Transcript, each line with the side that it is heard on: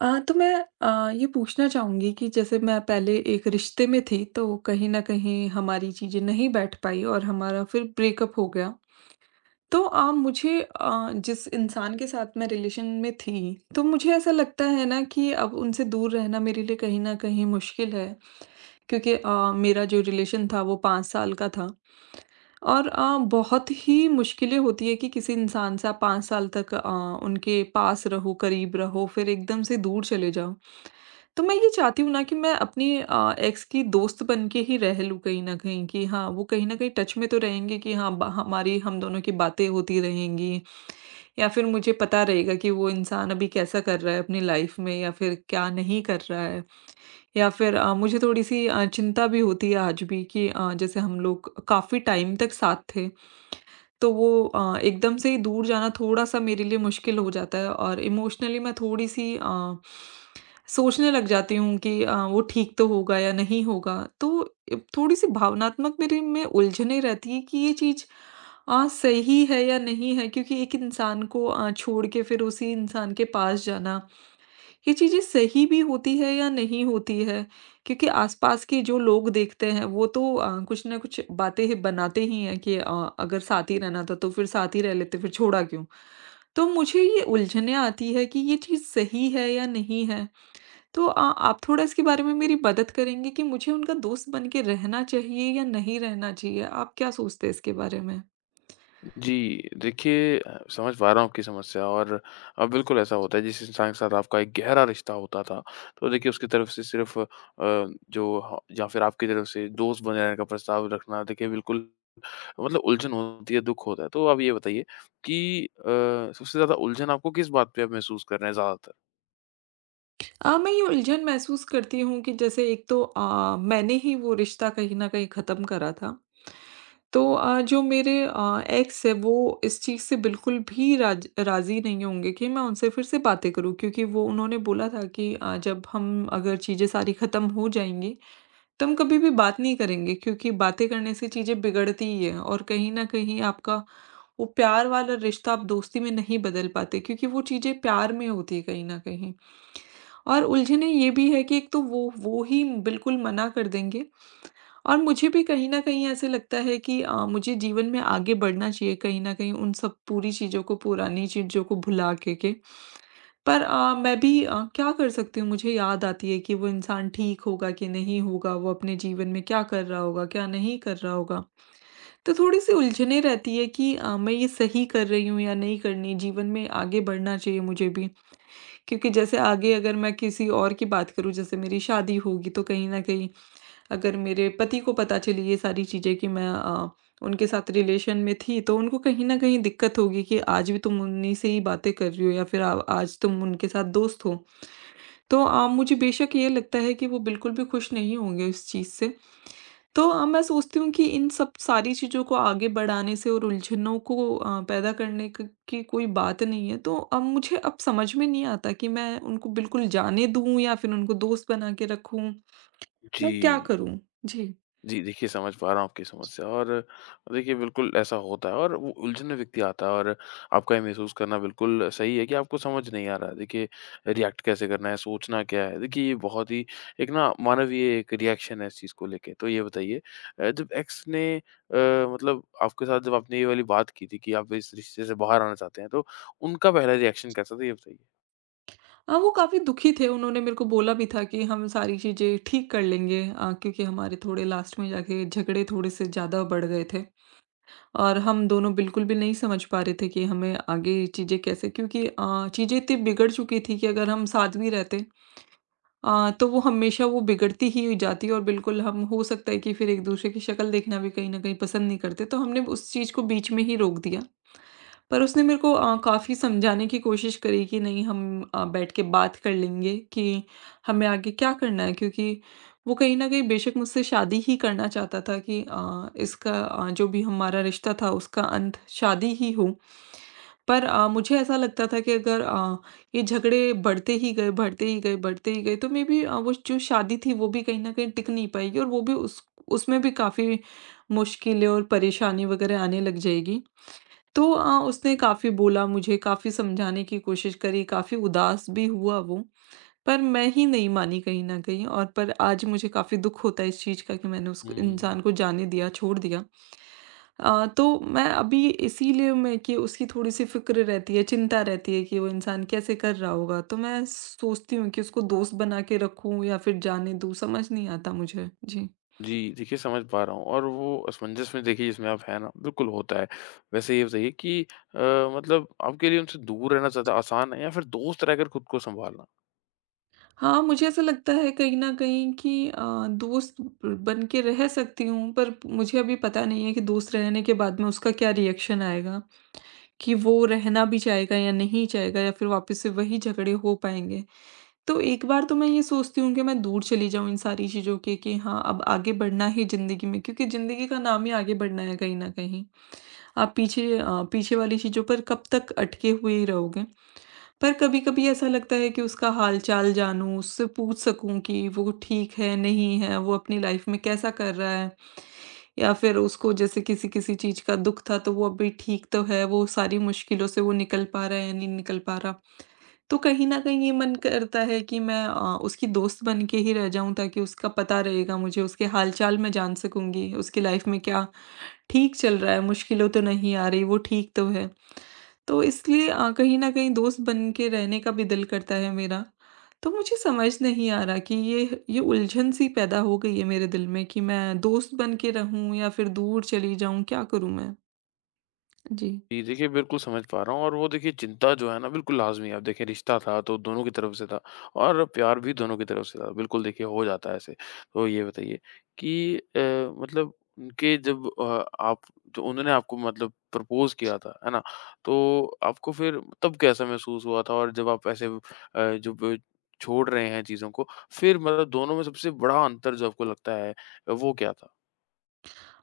right: तो मैं ये पूछना चाहूँगी कि जैसे मैं पहले एक रिश्ते में थी, तो कहीं न कहीं हमारी चीज़ें नहीं बैठ पाई और हमारा फिर ब्रेकअप हो गया। तो मुझे जिस इंसान के साथ मैं रिलेशन में थी, तो मुझे ऐसा लगता है ना कि अब उनसे दूर रहना मेरे लिए कहीं न कहीं मुश्किल है क्योंकि मेरा जो रिलेशन था वो 5 साल का था और बहुत ही मुश्किलें होती है कि किसी इंसान से आप 5 साल तक उनके पास रहो, करीब रहो, फिर एकदम से दूर चले जाओ। तो मैं ये चाहती हूँ ना कि मैं अपनी एक्स की दोस्त बन के ही रह लूँ कहीं न कहीं कि हाँ, वो कहीं न कहीं टच में तो रहेंगे कि हाँ, ब हमारी हम दोनों की बातें होती रहेंगी या फिर मुझे पता रहेगा कि वो इंसान अभी कैसा कर रहा है अपनी लाइफ़ में या फिर क्या नहीं कर रहा है। या फिर मुझे थोड़ी-सी चिंता भी होती है आज भी कि जैसे हम लोग काफ़ी टाइम तक साथ थे। तो वो एकदम से ही दूर जाना थोड़ा-सा मेरे लिए मुश्किल हो जाता है और इमोशनली मैं थोड़ी-सी सोचने लग जाती हूँ कि वो ठीक तो होगा या नहीं होगा। तो थोड़ी-सी भावनात्मक मेरे में उलझने रहती है कि ये चीज़ सही है या नहीं है क्योंकि एक इंसान को छोड़ के फिर उसी इंसान के पास जाना ये चीज़ें सही भी होती है या नहीं होती है? क्योंकि आस-पास के जो लोग देखते हैं वो तो कुछ न कुछ बातें ही बनाते ही हैं कि अगर साथ ही रहना था तो फिर साथ ही रह लेते, फिर छोड़ा क्यों? तो मुझे ये उलझने आती है कि ये चीज़ सही है या नहीं है? तो आप थोड़ा इसके बारे में मेरी मदद करेंगे कि मुझे उनका दोस्त बन के रहना चाहिए या नहीं रहना चाहिए? आप क्या सोचते हैं इसके बारे में?
left: जी, देखिए समझ पा रहा हूँ आपकी समस्या। और बिल्कुल ऐसा होता है। जिस इंसान के साथ आपका एक गहरा रिश्ता होता था, तो देखिए उसकी तरफ से सिर्फ़ अ, जो ह या फिर आपकी तरफ से दोस्त बने रहने का प्रस्ताव रखना, देखिए बिल्कुल मतलब उलझन होती है, दुःख होता है। तो आप ये बताइए कि सबसे ज़्यादा उलझन आपको किस बात पे आप महसूस कर रहे हैं ज़्यादातर?
right: मैं ये उलझन महसूस करती हूँ कि जैसे एक तो मैंने ही वो रिश्ता कहीं न कहीं ख़त्म करा था। तो जो मेरे एक्स है वो इस चीज़ से बिल्कुल भी राज़ी नहीं होंगे कि मैं उनसे फिर से बातें करूँ क्योंकि वो उन्होंने बोला था कि जब हम अगर चीज़ें सारी ख़त्म हो जाएँगी, तो हम कभी भी बात नहीं करेंगे क्योंकि बातें करने से चीज़ें बिगड़ती ही हैं और कहीं न कहीं आपका वो प्यार वाला रिश्ता आप दोस्ती में नहीं बदल पाते क्योंकि वो चीज़ें प्यार में होती हैं कहीं न कहीं। और उलझने ये भी है कि एक तो वो ही बिल्कुल मना कर देंगे और मुझे भी कहीं न कहीं ऐसे लगता है कि मुझे जीवन में आगे बढ़ना चाहिए कहीं न कहीं उन सब पूरी चीज़ों को, पुरानी चीज़ों को भुला के। पर मैं भी क्या कर सकती हूँ? मुझे याद आती है कि वो इंसान ठीक होगा कि नहीं होगा, वो अपने जीवन में क्या कर रहा होगा, क्या नहीं कर रहा होगा। तो थोड़ी-सी उलझने रहती है कि मैं ये सही कर रही हूँ या नहीं करनी, जीवन में आगे बढ़ना चाहिए मुझे भी। क्योंकि जैसे आगे अगर मैं किसी और की बात करूँ, जैसे मेरी शादी होगी, तो कहीं न कहीं अगर मेरे पति को पता चली ये सारी चीज़ें कि मैं उनके साथ रिलेशन में थी, तो उनको कहीं न कहीं दिक्कत होगी कि आज भी तुम उन्हीं से ही बातें कर रही हो या फिर आ आज तुम उनके साथ दोस्त हो। तो मुझे बेशक ये लगता है कि वो बिल्कुल भी खुश नहीं होंगे इस चीज़ से। तो मैं सोचती हूँ कि इन सब सारी चीज़ों को आगे बढ़ाने से और उलझनों को पैदा करने क की कोई बात नहीं है। तो अब मुझे अब समझ में नहीं आता कि मैं उनको बिल्कुल जाने दूँ या फिर उनको दोस्त बना के रखूँ?
left: जी।
right: मैं क्या करूँ? जी।
left: जी, देखिए समझ पा रहा हूँ आपकी समस्या। और देखिए बिल्कुल ऐसा होता है और वो उलझन में व्यक्ति आता है। और आपका ये महसूस करना बिल्कुल सही है कि आपको समझ नहीं आ रहा, देखिए, रिएक्ट कैसे करना है, सोचना क्या है। देखिए ये बहुत ही एक ना मानवीय एक रिएक्शन है इस चीज़ को लेके। तो ये बताइए, जब मतलब, आपके साथ जब आपने ये वाली बात की थी कि आप इस रिश्ते से बाहर आना चाहते हैं, तो उनका पहला रिएक्शन कैसा था, ये बताइए?
right: हाँ, वो काफ़ी दुखी थे, उन्होंने मेरे को बोला भी था कि हम सारी चीज़ें ठीक कर लेंगे क्योंकि हमारे थोड़े लास्ट में जाके झगड़े थोड़े-से ज़्यादा बढ़ गए थे और हम दोनों बिल्कुल भी नहीं समझ पा रहे थे कि हमें आगे चीज़ें कैसे क्योंकि चीज़ें इतनी बिगड़ चुकी थी कि अगर हम साथ भी रहते तो वो हमेशा वो बिगड़ती ही जाती और बिल्कुल हम हो सकता है कि फिर एक-दूसरे की शक्ल देखना भी कहीं न कहीं पसंद नहीं करते, तो हमने उस चीज़ को बीच में ही रोक दिया। पर उसने मेरे को काफ़ी समझाने की कोशिश करी कि नहीं हम बैठ के बात कर लेंगे कि हमें आगे क्या करना है क्योंकि वो कहीं न कहीं बेशक मुझसे शादी ही करना चाहता था कि इसका जो भी हमारा रिश्ता था उसका अंत शादी ही हो। पर मुझे ऐसा लगता था कि अगर ये झगड़े बढ़ते ही गए, बढ़ते ही गए, बढ़ते ही गए तो मेबी वो जो शादी थी वो भी कहीं न कहीं टिक नहीं पाएगी और वो भी उस उसमें भी काफ़ी मुश्किलें और परेशानी वगैरह आने लग जाएगी। तो उसने काफ़ी बोला मुझे, काफ़ी समझाने की कोशिश करी, काफ़ी उदास भी हुआ वो, पर मैं ही नहीं मानी कहीं न कहीं और पर आज मुझे काफ़ी दुःख होता है इस चीज़ का कि मैंने उस
left: हुँ।
right: इंसान को जाने दिया, छोड़ दिया। तो मैं अभी इसीलिए मैं कि उसकी थोड़ी-सी फ़िक्र रहती है, चिंता रहती है कि वो इंसान कैसे कर रहा होगा, तो मैं सोचती हूँ कि उसको दोस्त बना के रखूँ या फिर जाने दूँ, समझ नहीं आता मुझे। जी।
left: जी, देखिए समझ पा रहा हूँ और वो असमंजस में, देखिए, जिसमें आप हैं ना, बिल्कुल होता है। वैसे ये बताइए कि अ, मतलब, आपके लिए उनसे दूर रहना ज़्यादा आसान है या फिर दोस्त रहकर खुद को सँभालना?
right: हाँ, मुझे ऐसा लगता है कहीं न कहीं कि दोस्त बन के रह सकती हूँ, पर मुझे अभी पता नहीं है कि दोस्त रहने के बाद में उसका क्या रिएक्शन आएगा, कि वो रहना भी चाहेगा या नहीं चाहेगा या फिर वापस से वही झगड़े हो पाएँगे। तो एक बार तो मैं ये सोचती हूँ कि मैं दूर चली जाऊँ इन सारी चीज़ों के कि हाँ, अब आगे बढ़ना ही ज़िंदगी में क्योंकि ज़िंदगी का नाम ही आगे बढ़ना है कहीं न कहीं। आप पीछे वाली चीज़ों पर कब तक अटके हुए ही रहोगे। पर कभी-कभी ऐसा लगता है कि उसका हाल-चाल जानूँ, उससे पूछ सकूँ कि वो ठीक है, नहीं है, वो अपनी लाइफ में कैसा कर रहा है। या फिर उसको जैसे किसी-किसी चीज़ का दुःख था तो वो अभी ठीक तो है, वो सारी मुश्किलों से वो निकल पा रहा है या नहीं निकल पा रहा। तो कहीं न कहीं ये मन करता है कि मैं उसकी दोस्त बन के ही रह जाऊँ ताकि उसका पता रहेगा मुझे, उसके हाल-चाल मैं जान सकूँगी, उसकी लाइफ में क्या ठीक चल रहा है, मुश्किलें तो नहीं आ रही, वो ठीक तो है। तो इसलिए कहीं न कहीं दोस्त बन के रहने का भी दिल करता है मेरा। तो मुझे समझ नहीं आ रहा कि ये उलझन-सी पैदा हो गई है मेरे दिल में कि मैं दोस्त बन के रहूँ या फिर दूर चली जाऊँ, क्या करूँ मैं? जी।
left: जी, देखिए बिल्कुल समझ पा रहा हूँ और वो देखिए चिंता जो है ना, बिल्कुल लाज़मी है। अब देखिए, रिश्ता था तो दोनों की तरफ से था और प्यार भी दोनों की तरफ से था। बिल्कुल देखिए हो जाता है ऐसे। तो ये बताइए कि मतलब, उनके जब अ, आप जो उन्होंने आपको मतलब प्रपोज़ किया था, है ना? तो आपको फिर तब कैसा महसूस हुआ था, और जब आप ऐसे अ, जब छोड़ रहे हैं चीज़ों को, फिर मतलब दोनों में सबसे बड़ा अंतर जो आपको लगता है, वो क्या था?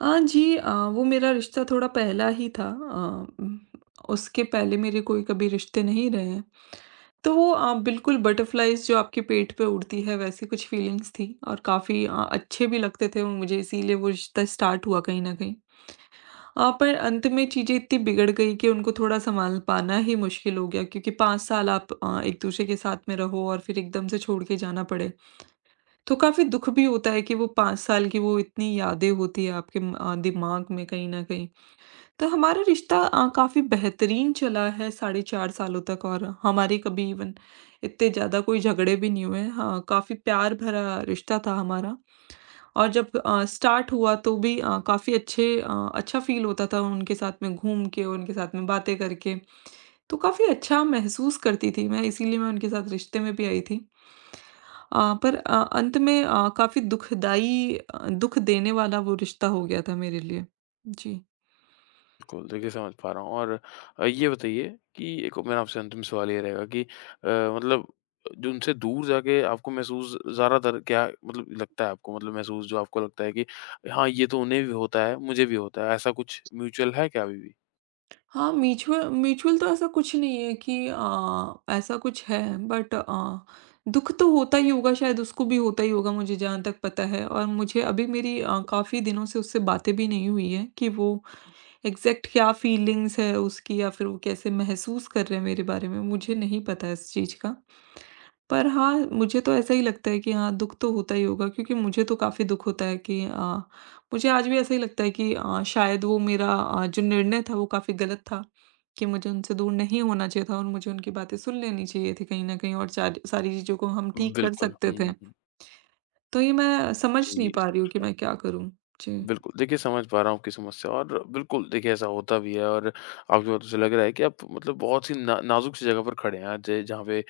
right: जी वो मेरा रिश्ता थोड़ा पहला ही था, उसके पहले मेरे कोई कभी रिश्ते नहीं रहे हैं। तो वो बिल्कुल बटरफ्लाइज़ जो आपके पेट पे उड़ती है वैसी कुछ फीलिंग्स थी और काफ़ी अच्छे भी लगते थे वो मुझे इसीलिए वो रिश्ता स्टार्ट हुआ कहीं न कहीं। पर अंत में चीज़ें इतनी बिगड़ गई कि उनको थोड़ा सँभाल पाना ही मुश्किल हो गया क्योंकि 5 साल आप एक-दूसरे के साथ में रहो और फिर एकदम से छोड़ के जाना पड़े। तो काफ़ी दुःख भी होता है कि वो 5 साल की वो इतनी यादें होती है आपके दिमाग में कहीं न कहीं। तो हमारा रिश्ता काफ़ी बेहतरीन चला है साढ़े 4 सालों तक और हमारे कभी इवन इतने ज़्यादा कोई झगड़े भी नहीं हुए। हाँ, काफ़ी प्यार भरा रिश्ता था हमारा और जब स्टार्ट हुआ तो भी काफ़ी अच्छा फ़ील होता था उनके साथ में घूम के, उनके साथ में बातें करके। तो काफ़ी अच्छा महसूस करती थी मैं, इसीलिए मैं उनके साथ रिश्ते में भी आई थी। पर अंत में काफ़ी दुःख देने वाला वो रिश्ता हो गया था मेरे लिए। जी।
left: बिल्कुल, देखिए समझ पा रहा हूँ। और ये बताइए कि एक मेरा आपसे अंतिम सवाल ये रहेगा कि मतलब, जो उनसे दूर जाके आपको महसूस ज़्यादातर क्या मतलब लगता है आपको? मतलब महसूस जो आपको लगता है कि, हाँ, ये तो उन्हें भी होता है, मुझे भी होता है, ऐसा कुछ म्यूचुअल है क्या अभी भी?
right: हाँ, म्यूचुअल म्यूचुअल तो ऐसा कुछ नहीं है कि ऐसा कुछ है बट दुःख तो होता ही होगा शायद उसको भी होता ही होगा मुझे जहाँ तक पता है और मुझे अभी मेरी काफ़ी दिनों से उससे बातें भी नहीं हुई है कि वो एग्ज़ैक्ट क्या फीलिंग्स है उसकी या फिर वो कैसे महसूस कर रहे हैं मेरे बारे में, मुझे नहीं पता इस चीज़ का। पर हाँ, मुझे तो ऐसा ही लगता है कि हाँ, दुःख तो होता ही होगा क्योंकि मुझे तो काफ़ी दुःख होता है कि मुझे आज भी ऐसा ही लगता है कि शायद वो मेरा जो निर्णय था वो काफ़ी गलत था, कि मुझे उनसे दूर नहीं होना चाहिए था और मुझे उनकी बातें सुन लेनी चाहिए थी कहीं न कहीं और सारी सारी चीज़ों को हम ठीक कर
left: बिल्कुल। हुँ,
right: सकते थे।
left: हुँ, हुँ।
right: तो ये मैं समझ नहीं
left: जी,
right: पा रही
left: समझ
right: हूँ कि
left: पा
right: मैं क्या करूँ? जी।
left: बिल्कुल, देखिए समझ पा रहा हूँ आपकी समस्या। और बिल्कुल देखिए ऐसा होता भी है। और आपकी बातों से लग रहा है कि आप मतलब बहुत-सी ना नाज़ुक सी जगह पर खड़े हैं आज, जहाँ पे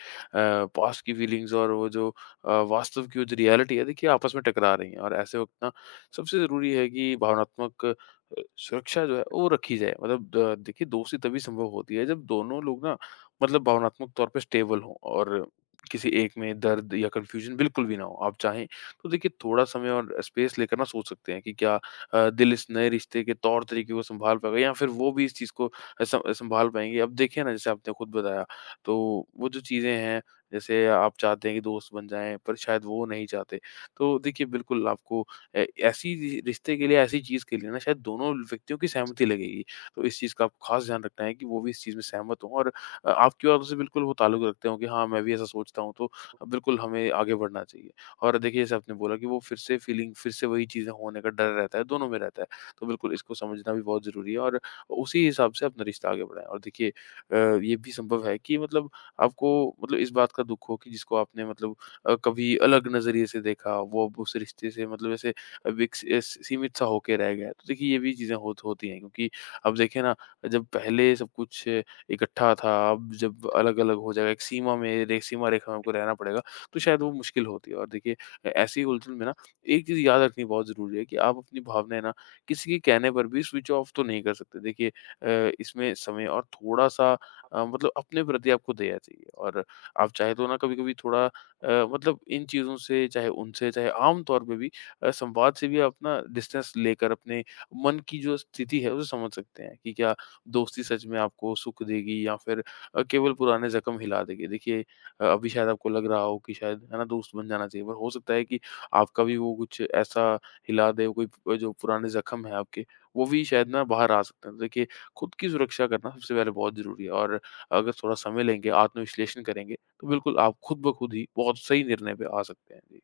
left: पास्ट की फीलिंग्स और वो जो वास्तव की वो जो रियलिटी है, देखिए, आपस में टकरा रही हैं। और ऐसे वक़्त ना सबसे ज़रूरी है कि भावनात्मक सुरक्षा जो है वो रखी जाए। मतलब द देखिए, दोस्ती तभी संभव होती है जब दोनों लोग ना, मतलब, भावनात्मक तौर पे स्टेबल हों और किसी एक में दर्द या कन्फ्यूज़न बिल्कुल भी ना हो। आप चाहें तो देखिए थोड़ा समय और स्पेस लेकर ना सोच सकते हैं कि क्या दिल इस नए रिश्ते के तौर तरीके को संभाल पाएगा, या फिर वो भी इस चीज़ को अ, सं संभाल पाएँगे। अब देखिए ना, जैसे आपने खुद बताया, तो वो जो चीज़ें हैं, जैसे आप चाहते हैं कि दोस्त बन जाएँ पर शायद वो नहीं चाहते। तो देखिए, बिल्कुल आपको ए ऐसी रि रिश्ते के लिए, ऐसी चीज़ के लिए ना शायद दोनों व्यक्तियों की सहमति लगेगी। तो इस चीज़ का आपको ख़ास ध्यान रखना है कि वो भी इस चीज़ में सहमत हों और आपकी बातों से बिल्कुल वो ताल्लुक रखते हों कि, हाँ, मैं भी ऐसा सोचता हूँ, तो बिल्कुल हमें आगे बढ़ना चाहिए। और देखिए जैसे आपने बोला कि वो फिर से फीलिंग, फिर से वही चीज़ें होने का डर रहता है, दोनों में रहता है। तो बिल्कुल इसको समझना भी बहुत ज़रूरी है और उसी हिसाब से अपना रिश्ता आगे बढ़ाएँ। और देखिए ये भी संभव है कि, मतलब, आपको मतलब इस बात का दुःख हो कि जिसको आपने मतलब कभी अलग नज़रिए से देखा, वो अब उस रिश्ते से मतलब ऐसे सीमित सा होके रह गया है। तो देखिए ये भी चीज़ें होती हैं, क्योंकि अब देखिए ना, जब पहले सब कुछ इकट्ठा था, अब जब अलग-अलग हो जाएगा, एक सीमा में रे सीमा रेखा में आपको रहना पड़ेगा। तो शायद वो मुश्किल होती है। और देखिए ऐसी उलझन में ना, एक चीज़ याद रखनी बहुत ज़रूरी है कि आप अपनी भावनाएँ ना किसी के कहने पर भी स्विच ऑफ तो नहीं कर सकते। देखिए इसमें समय और थोड़ा-सा मतलब, अपने प्रति आपको दया चाहिए। और आप चाहे तो ना कभी-कभी थोड़ा मतलब, इन चीज़ों से, चाहे उनसे, चाहे आम तौर पे भी संवाद से भी आप ना डिस्टेंस लेकर अपने मन की जो स्थिति है, उसे समझ सकते हैं कि क्या दोस्ती सच में आपको सुख देगी या फिर केवल पुराने ज़ख्म हिला देगी। देखिए अभी शायद आपको लग रहा हो कि शायद है ना दोस्त बन जाना चाहिए, पर हो सकता है कि आपका भी वो कुछ ऐसा हिला दे, कोई जो पुराने जख्म है आपके, वो भी शायद ना बाहर आ सकते हैं। तो देखिए, खुद की सुरक्षा करना सबसे पहले बहुत जरूरी है। और अगर थोड़ा समय लेंगे, आत्मविश्लेषण करेंगे, तो बिल्कुल आप खुद ब खुद ही बहुत सही निर्णय पे आ सकते हैं जी।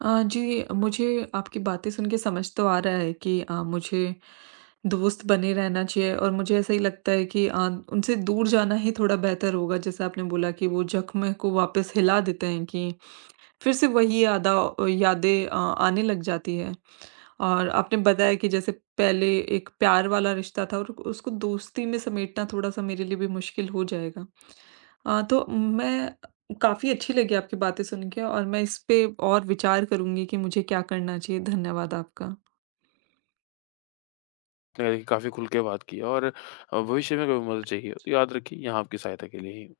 right: जी, मुझे आपकी बातें सुन के समझ तो आ रहा है कि मुझे दोस्त बने रहना चाहिए और मुझे ऐसा ही लगता है कि उनसे दूर जाना ही थोड़ा बेहतर होगा। जैसे आपने बोला कि वो ज़ख्म को वापस हिला देते हैं कि फिर से वही यादें आने लग जाती है। और आपने बताया कि जैसे पहले एक प्यार वाला रिश्ता था और उसको दोस्ती में समेटना थोड़ा-सा मेरे लिए भी मुश्किल हो जाएगा। तो मैं काफ़ी अच्छी लगी आपकी बातें सुन के और मैं इस पे और विचार करूँगी कि मुझे क्या करना चाहिए। धन्यवाद आपका।
left: मैंने देखिए काफी खुल के बात की है। और भविष्य में कभी मदद चाहिए हो तो याद रखिए, यहाँ आपकी सहायता के लिए ही हूँ।